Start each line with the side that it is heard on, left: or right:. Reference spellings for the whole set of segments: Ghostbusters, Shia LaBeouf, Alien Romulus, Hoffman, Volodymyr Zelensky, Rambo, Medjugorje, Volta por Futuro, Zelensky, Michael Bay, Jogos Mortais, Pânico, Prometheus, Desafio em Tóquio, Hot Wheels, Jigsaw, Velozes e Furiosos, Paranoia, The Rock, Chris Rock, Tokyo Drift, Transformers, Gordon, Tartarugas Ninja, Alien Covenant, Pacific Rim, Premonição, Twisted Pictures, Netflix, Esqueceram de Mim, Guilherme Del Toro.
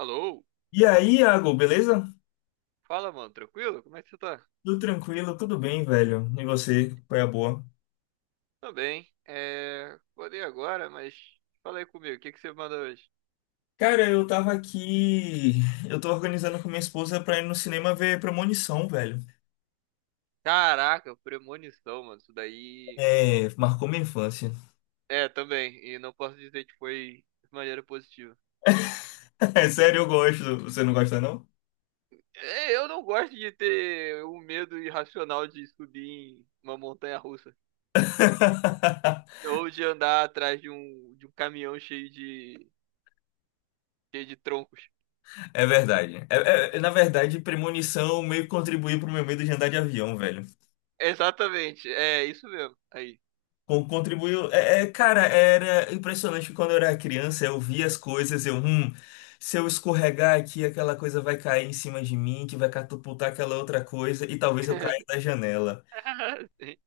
right: Alô?
left: E aí, Iago, beleza?
right: Fala, mano, tranquilo? Como é que você tá?
left: Tudo tranquilo, tudo bem, velho. E você? Foi a boa?
right: Tô bem. É. Acordei agora, mas fala aí comigo, o que que você manda hoje?
left: Cara, eu tava aqui. Eu tô organizando com minha esposa pra ir no cinema ver Premonição, velho.
right: Caraca, premonição, mano, isso daí.
left: É, marcou minha infância.
right: É, também, e não posso dizer que foi de maneira positiva.
left: É sério, eu gosto. Você não gosta, não?
right: É, eu não gosto de ter um medo irracional de subir em uma montanha russa, ou de andar atrás de um caminhão cheio de troncos.
left: É verdade. Na verdade, Premonição meio que contribuiu pro meu medo de andar de avião, velho.
right: Exatamente, é isso mesmo. Aí.
left: Contribuiu. É, cara, era impressionante que quando eu era criança, eu via as coisas, se eu escorregar aqui, aquela coisa vai cair em cima de mim, que vai catapultar aquela outra coisa, e talvez eu caia da janela.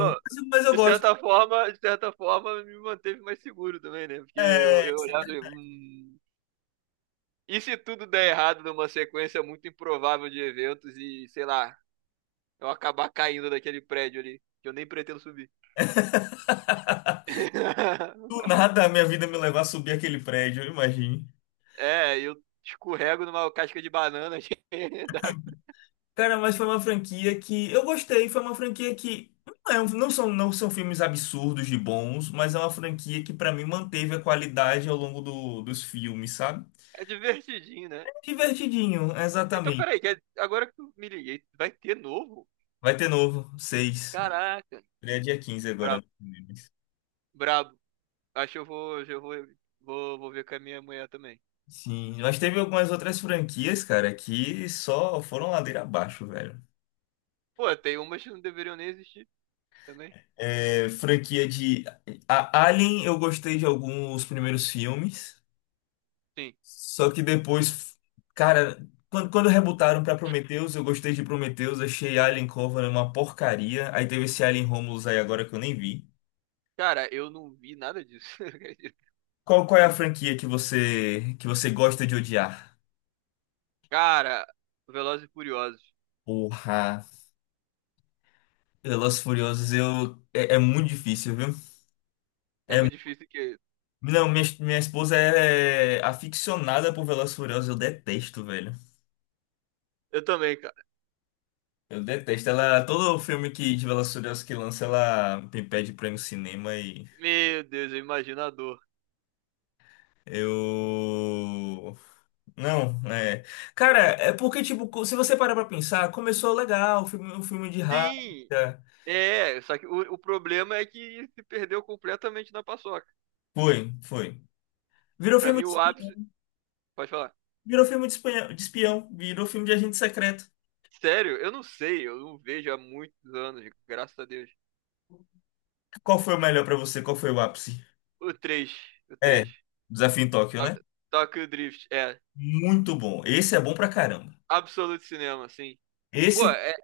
right: Sim.
left: mas eu
right: De
left: gosto.
right: certa forma, de certa forma, me manteve mais seguro também, né? Porque eu,
left: É,
right: eu
left: isso é
right: olhava
left: verdade.
right: e e se tudo der errado numa sequência muito improvável de eventos e, sei lá, eu acabar caindo daquele prédio ali, que eu nem pretendo subir.
left: Do nada a minha vida me levar a subir aquele prédio, eu imagine.
right: É, eu escorrego numa casca de banana. que dá.
left: Cara, mas foi uma franquia que eu gostei, foi uma franquia que não, não são filmes absurdos de bons, mas é uma franquia que pra mim manteve a qualidade ao longo dos filmes, sabe?
right: É divertidinho, né?
left: Divertidinho,
right: Então,
left: exatamente.
right: peraí, que é, agora que eu me liguei, vai ter novo?
left: Vai ter novo, seis.
right: Caraca,
left: Ele é dia 15 agora.
right: brabo,
left: Nos cinemas.
right: brabo. Acho que eu vou ver com a minha mulher também.
left: Sim, mas teve algumas outras franquias, cara, que só foram ladeira abaixo, velho.
right: Pô, tem umas que não deveriam nem existir também.
left: É, franquia de a Alien, eu gostei de alguns primeiros filmes,
right: Sim.
left: só que depois, cara, quando rebutaram pra Prometheus, eu gostei de Prometheus, achei Alien Covenant uma porcaria. Aí teve esse Alien Romulus aí agora que eu nem vi.
right: Cara, eu não vi nada disso. acredito.
left: Qual é a franquia que você gosta de odiar?
right: Cara, Velozes e Furiosos.
left: Porra. Velozes e Furiosos, eu... É, é muito difícil, viu?
right: É muito difícil que.
left: Não, minha esposa é aficionada por Velozes e Furiosos, eu detesto, velho.
right: Eu também, cara.
left: Eu detesto. Ela, todo filme que, de Velozes e Furiosos que lança, ela me pede pra ir no cinema e...
right: Meu Deus, eu imagino a dor.
left: Eu... Não, é... Cara, é porque, tipo, se você parar pra pensar, começou legal, o filme de raça.
right: Sim! É, só que o problema é que se perdeu completamente na paçoca.
left: Foi, foi. Virou
right: Pra
left: filme
right: mim,
left: de
right: o ápice.
left: espião,
right: Pode falar.
left: virou filme de de espião, virou filme de agente secreto.
right: Sério, eu não sei, eu não vejo há muitos anos, graças a Deus.
left: Qual foi o melhor pra você? Qual foi o ápice?
right: O 3, o
left: É,
right: 3.
left: Desafio em Tóquio, né?
right: Tok- Tokyo Drift, é.
left: Muito bom. Esse é bom pra caramba.
right: Absolute Cinema, sim. Pô,
left: Esse que
right: é,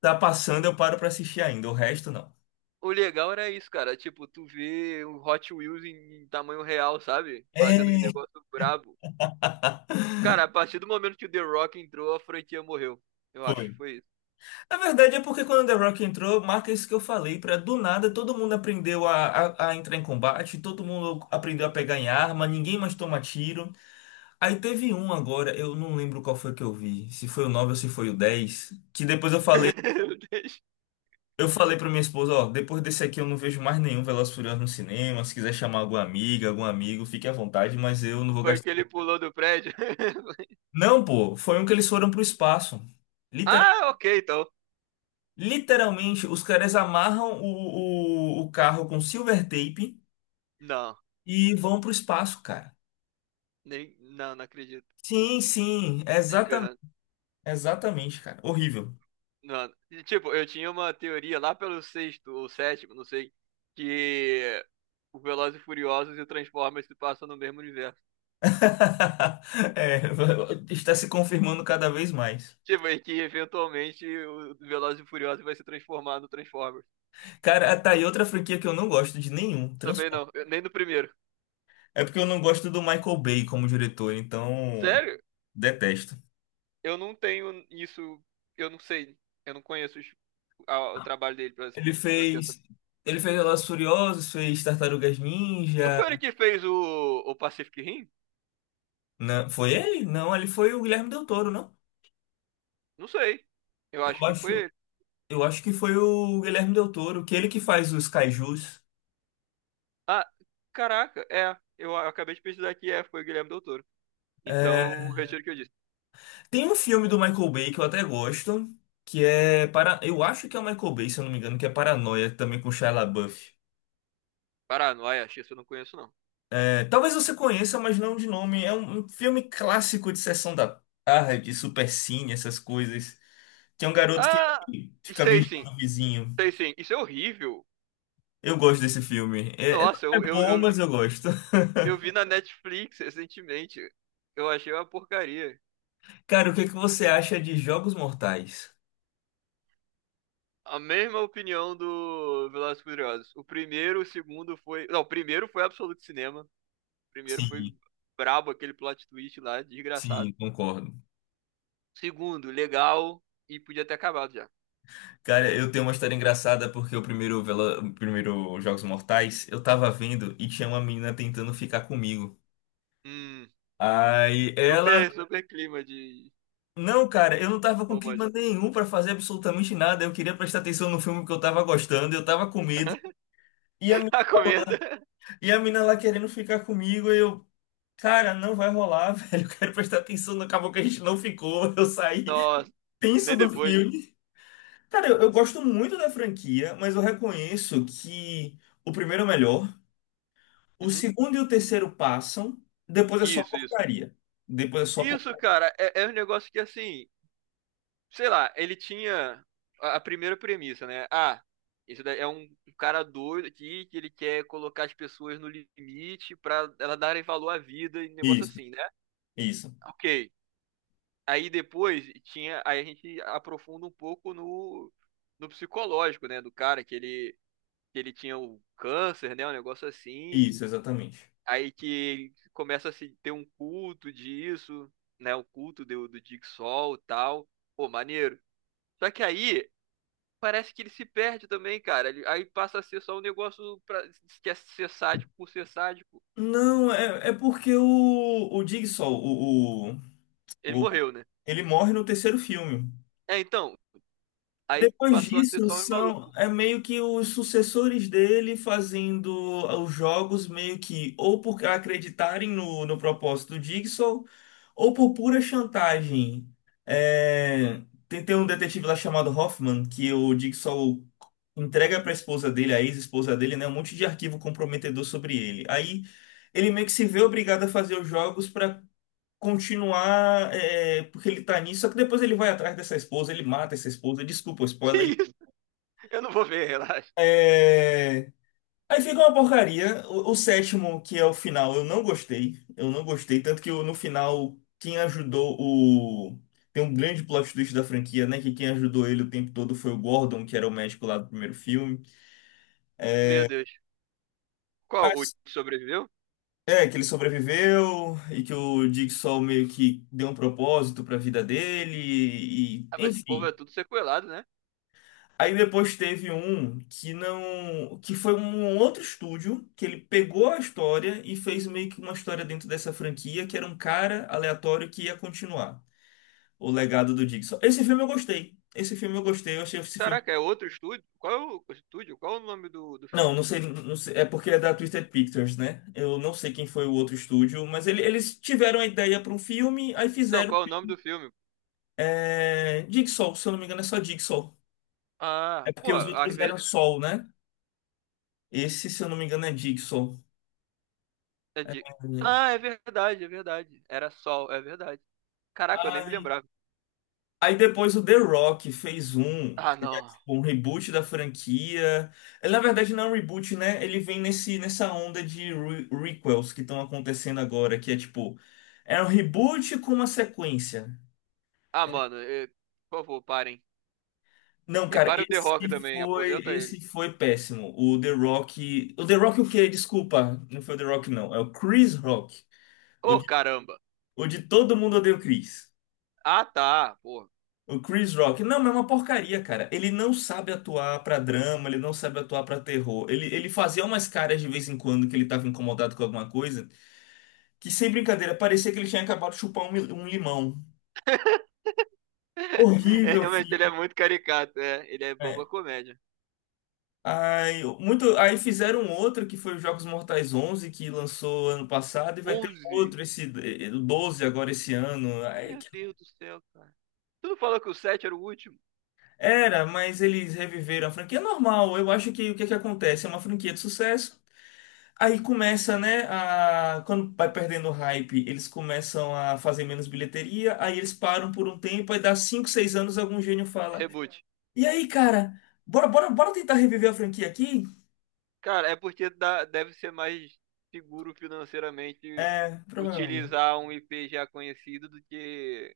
left: tá passando, eu paro pra assistir ainda. O resto, não.
right: o legal era isso, cara. Tipo, tu vê o Hot Wheels em tamanho real, sabe? Fazendo os
left: É,
right: negócios brabo. Cara, a partir do momento que o The Rock entrou, a franquia morreu. Eu acho,
left: foi.
right: foi isso.
left: Na verdade, é porque quando The Rock entrou, marca isso que eu falei, pra do nada todo mundo aprendeu a entrar em combate, todo mundo aprendeu a pegar em arma, ninguém mais toma tiro. Aí teve um agora, eu não lembro qual foi que eu vi, se foi o 9 ou se foi o 10, que depois eu falei. Eu falei pra minha esposa, ó, depois desse aqui eu não vejo mais nenhum Velozes e Furiosos no cinema. Se quiser chamar alguma amiga, algum amigo, fique à vontade, mas eu não vou
right: Foi
left: gastar.
right: que ele pulou do prédio.
left: Não, pô, foi um que eles foram pro espaço. Liter-
right: Ah, ok, então.
left: Literalmente, os caras amarram o carro com silver tape
right: Não,
left: e vão pro espaço, cara.
right: não, não acredito.
left: Sim, sim,
right: Nem
left: exatamente,
right: ferrando.
left: exatamente, cara. Horrível.
right: Não. E, tipo, eu tinha uma teoria lá pelo sexto ou sétimo, não sei, que o Velozes e Furiosos e o Transformers se passam no mesmo universo.
left: É, está se confirmando cada vez mais.
right: Tipo, e que eventualmente o Velozes e Furiosos vai se transformar no Transformers.
left: Cara, tá aí outra franquia que eu não gosto de nenhum,
right: Também
left: Transformers.
right: não, nem no primeiro.
left: É porque eu não gosto do Michael Bay como diretor, então
right: Sério?
left: detesto.
right: Eu não tenho isso, eu não sei, eu não conheço o trabalho dele pra,
left: Ele
right: pra ter essa.
left: fez, ele fez Velozes e Furiosos, fez Tartarugas
right: Não foi ele
left: Ninja.
right: que fez o Pacific Rim?
left: Não, foi ele? Não, ele foi o Guilherme Del Toro, não?
right: Não sei. Eu acho
left: Eu
right: que foi
left: acho,
right: ele.
left: eu acho que foi o Guilherme Del Toro, que é ele que faz os kaijus.
right: Ah, caraca, é. Acabei de pesquisar que é, foi o Guilherme Del Toro. Então,
left: É,
right: retiro o que eu disse.
left: tem um filme do Michael Bay que eu até gosto, que é para, eu acho que é o Michael Bay, se eu não me engano, que é Paranoia, também com Shia LaBeouf.
right: Pará, não, Ayashi, isso eu não conheço não.
left: É, talvez você conheça, mas não de nome. É um filme clássico de sessão da tarde, supercine, essas coisas. Tem um garoto que
right: Ah,
left: fica
right: sei sim,
left: vigiando o vizinho.
right: sei sim. Isso é horrível.
left: Eu gosto desse filme. É, é- não
right: Nossa,
left: é
right: eu, eu,
left: bom,
right: eu
left: mas eu gosto.
right: eu vi na Netflix recentemente. Eu achei uma porcaria.
left: Cara, o que é que você acha de Jogos Mortais?
right: A mesma opinião do Velozes e Furiosos. O primeiro, o segundo foi. Não, o primeiro foi absoluto cinema. O primeiro foi
left: Sim,
right: brabo, aquele plot twist lá, desgraçado.
left: sim, concordo.
right: Segundo, legal e podia ter acabado já.
left: Cara, eu tenho uma história engraçada porque o primeiro, o primeiro Jogos Mortais eu tava vendo e tinha uma menina tentando ficar comigo.
right: Hum,
left: Aí ela.
right: super, super clima de
left: Não, cara, eu não tava com clima
right: romântico.
left: nenhum pra fazer absolutamente nada. Eu queria prestar atenção no filme que eu tava gostando, eu tava com medo. E a, mi-
right: A comenda.
left: e a mina lá querendo ficar comigo, e eu, cara, não vai rolar, velho. Eu quero prestar atenção no acabou que a gente não ficou. Eu saí
right: Nossa,
left: tenso
right: nem
left: do
right: depois.
left: filme. Cara, eu gosto muito da franquia, mas eu reconheço que o primeiro é o melhor, o
right: Uhum.
left: segundo e o terceiro passam, depois é só
right: Isso, isso.
left: porcaria. Depois é só
right: Isso,
left: porcaria.
right: cara, é, é um negócio que assim. Sei lá, ele tinha a primeira premissa, né? Ah, esse daí é um cara doido aqui que ele quer colocar as pessoas no limite pra elas darem valor à vida e negócio
left: Isso,
right: assim, né?
left: isso,
right: Ok. Aí depois tinha, aí a gente aprofunda um pouco no, no psicológico, né, do cara que ele tinha o câncer, né, um negócio assim.
left: isso, exatamente.
right: Aí que ele começa a se ter um culto disso, né, o culto do, do Jigsaw e tal. Pô, maneiro. Só que aí parece que ele se perde também, cara. Aí passa a ser só um negócio pra, que é ser sádico por ser sádico.
left: Não, é porque o Jigsaw,
right: Ele
left: o-
right: morreu, né?
left: ele morre no terceiro filme.
right: É, então, aí
left: Depois
right: passou a ser
left: disso,
right: só um
left: são
right: maluco.
left: é meio que os sucessores dele fazendo ah, os jogos meio que ou por acreditarem no, no propósito do Jigsaw ou por pura chantagem. É, tem um detetive lá chamado Hoffman que o Jigsaw entrega para a esposa dele, a ex-esposa dele, né, um monte de arquivo comprometedor sobre ele. Aí ele meio que se vê obrigado a fazer os jogos para continuar é, porque ele tá nisso, só que depois ele vai atrás dessa esposa, ele mata essa esposa, desculpa o
right: Que
left: spoiler.
right: isso? Eu não vou ver, relaxa.
left: É... Aí fica uma porcaria. O sétimo, que é o final, eu não gostei. Eu não gostei, tanto que eu- no final, quem ajudou o. Tem um grande plot twist da franquia, né? Que quem ajudou ele o tempo todo foi o Gordon, que era o médico lá do primeiro filme.
right: Meu Deus. Qual? O que
left: Mas,
right: sobreviveu?
left: é, que ele sobreviveu e que o Jigsaw meio que deu um propósito pra vida dele, e,
right: Ah, mas esse povo
left: enfim.
right: é tudo sequelado, né?
left: Aí depois teve um que não, que foi um outro estúdio que ele pegou a história e fez meio que uma história dentro dessa franquia, que era um cara aleatório que ia continuar o legado do Jigsaw. Esse filme eu gostei. Esse filme eu gostei, eu achei esse filme.
right: Caraca, é outro estúdio? Qual é o estúdio? Qual é o nome do
left: Não,
right: filme,
left: não sei,
right: então?
left: não sei, é porque é da Twisted Pictures, né? Eu não sei quem foi o outro estúdio, mas ele- eles tiveram a ideia para um filme, aí
right: Não,
left: fizeram
right: qual é o nome do filme?
left: é, Jigsaw, se eu não me engano é só Jigsaw. É
right: Ah,
left: porque
right: pô,
left: os
right: às
left: outros eram
right: vezes.
left: Sol, né? Esse, se eu não me engano, é Jigsaw.
right: é de-
left: É.
right: Ah, é verdade, é verdade. Era Sol, é verdade. Caraca, eu nem
left: Ah,
right: me lembrava.
left: aí depois o The Rock fez um,
right: Ah,
left: que é
right: não.
left: tipo um reboot da franquia. Ele, na verdade, não é um reboot, né? Ele vem nesse, nessa onda de re requels que estão acontecendo agora, que é tipo, é um reboot com uma sequência.
right: Ah,
left: É,
right: mano, por favor, parem.
left: não,
right: E
left: cara,
right: para o The
left: esse
right: Rock também,
left: foi,
right: aposenta ele.
left: esse foi péssimo. O The Rock. O The Rock o quê? Desculpa, não foi o The Rock, não. É o Chris Rock. O
right: Ô,
left: de,
right: caramba.
left: o de todo mundo odeia o Chris.
right: Ah, tá, porra.
left: O Chris Rock, não, mas é uma porcaria, cara. Ele não sabe atuar pra drama, ele não sabe atuar pra terror. Ele fazia umas caras de vez em quando que ele tava incomodado com alguma coisa, que sem brincadeira, parecia que ele tinha acabado de chupar um limão.
right: É,
left: Horrível,
right: realmente, ele é
left: filho.
right: muito caricato, é. Ele é
left: É.
right: boba comédia.
left: Aí, muito, aí fizeram outro que foi os Jogos Mortais 11, que lançou ano passado, e vai ter
right: 11.
left: outro, esse 12 agora esse ano. Aí
right: Meu Deus do céu, cara. Tu não falou que o 7 era o último?
left: era, mas eles reviveram a franquia. É normal, eu acho que o que que acontece? É uma franquia de sucesso. Aí começa, né, a... quando vai perdendo o hype, eles começam a fazer menos bilheteria, aí eles param por um tempo, aí dá 5, 6 anos, algum gênio fala,
right: Reboot.
left: e aí, cara, bora, bora, bora tentar reviver a franquia aqui?
right: Cara, é porque dá- deve ser mais seguro financeiramente
left: É, provavelmente.
right: utilizar um IP já conhecido do que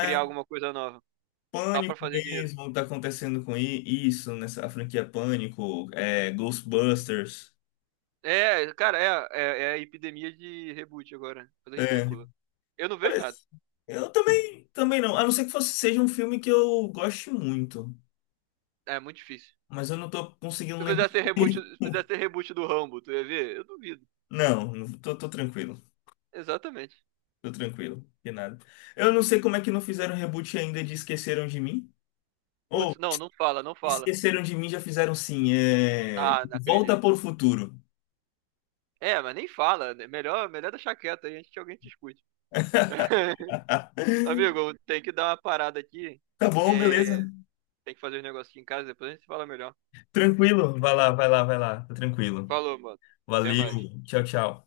right: criar alguma coisa nova. Só
left: Pânico
right: pra fazer dinheiro.
left: mesmo, tá acontecendo com isso, nessa a franquia Pânico, é, Ghostbusters.
right: É, cara, é, é, é a epidemia de reboot agora. Coisa
left: É,
right: ridícula. Eu não vejo nada.
left: parece- eu também, também não, a não ser que fosse, seja um filme que eu goste muito,
right: É muito difícil.
left: mas eu não tô conseguindo
right: Se
left: lembrar.
right: fizesse reboot, se fizesse reboot do Rambo, tu ia ver? Eu duvido.
left: Não, tô, tranquilo.
right: Exatamente.
left: Tô tranquilo, de nada. Eu não sei como é que não fizeram reboot ainda de Esqueceram de Mim. Ou
right: Putz, não, não fala, não fala.
left: Esqueceram de Mim já fizeram sim. É...
right: Ah, não acredito.
left: Volta por Futuro.
right: É, mas nem fala. Né? Melhor, melhor deixar quieto aí antes que alguém te escute. Amigo, tem que dar uma parada aqui.
left: Tá bom,
right: É,
left: beleza.
right: tem que fazer um negócio aqui em casa, depois a gente fala melhor.
left: Tranquilo. Vai lá, vai lá, vai lá. Tá tranquilo.
right: Falou, mano. Até
left: Valeu.
right: mais.
left: Tchau, tchau.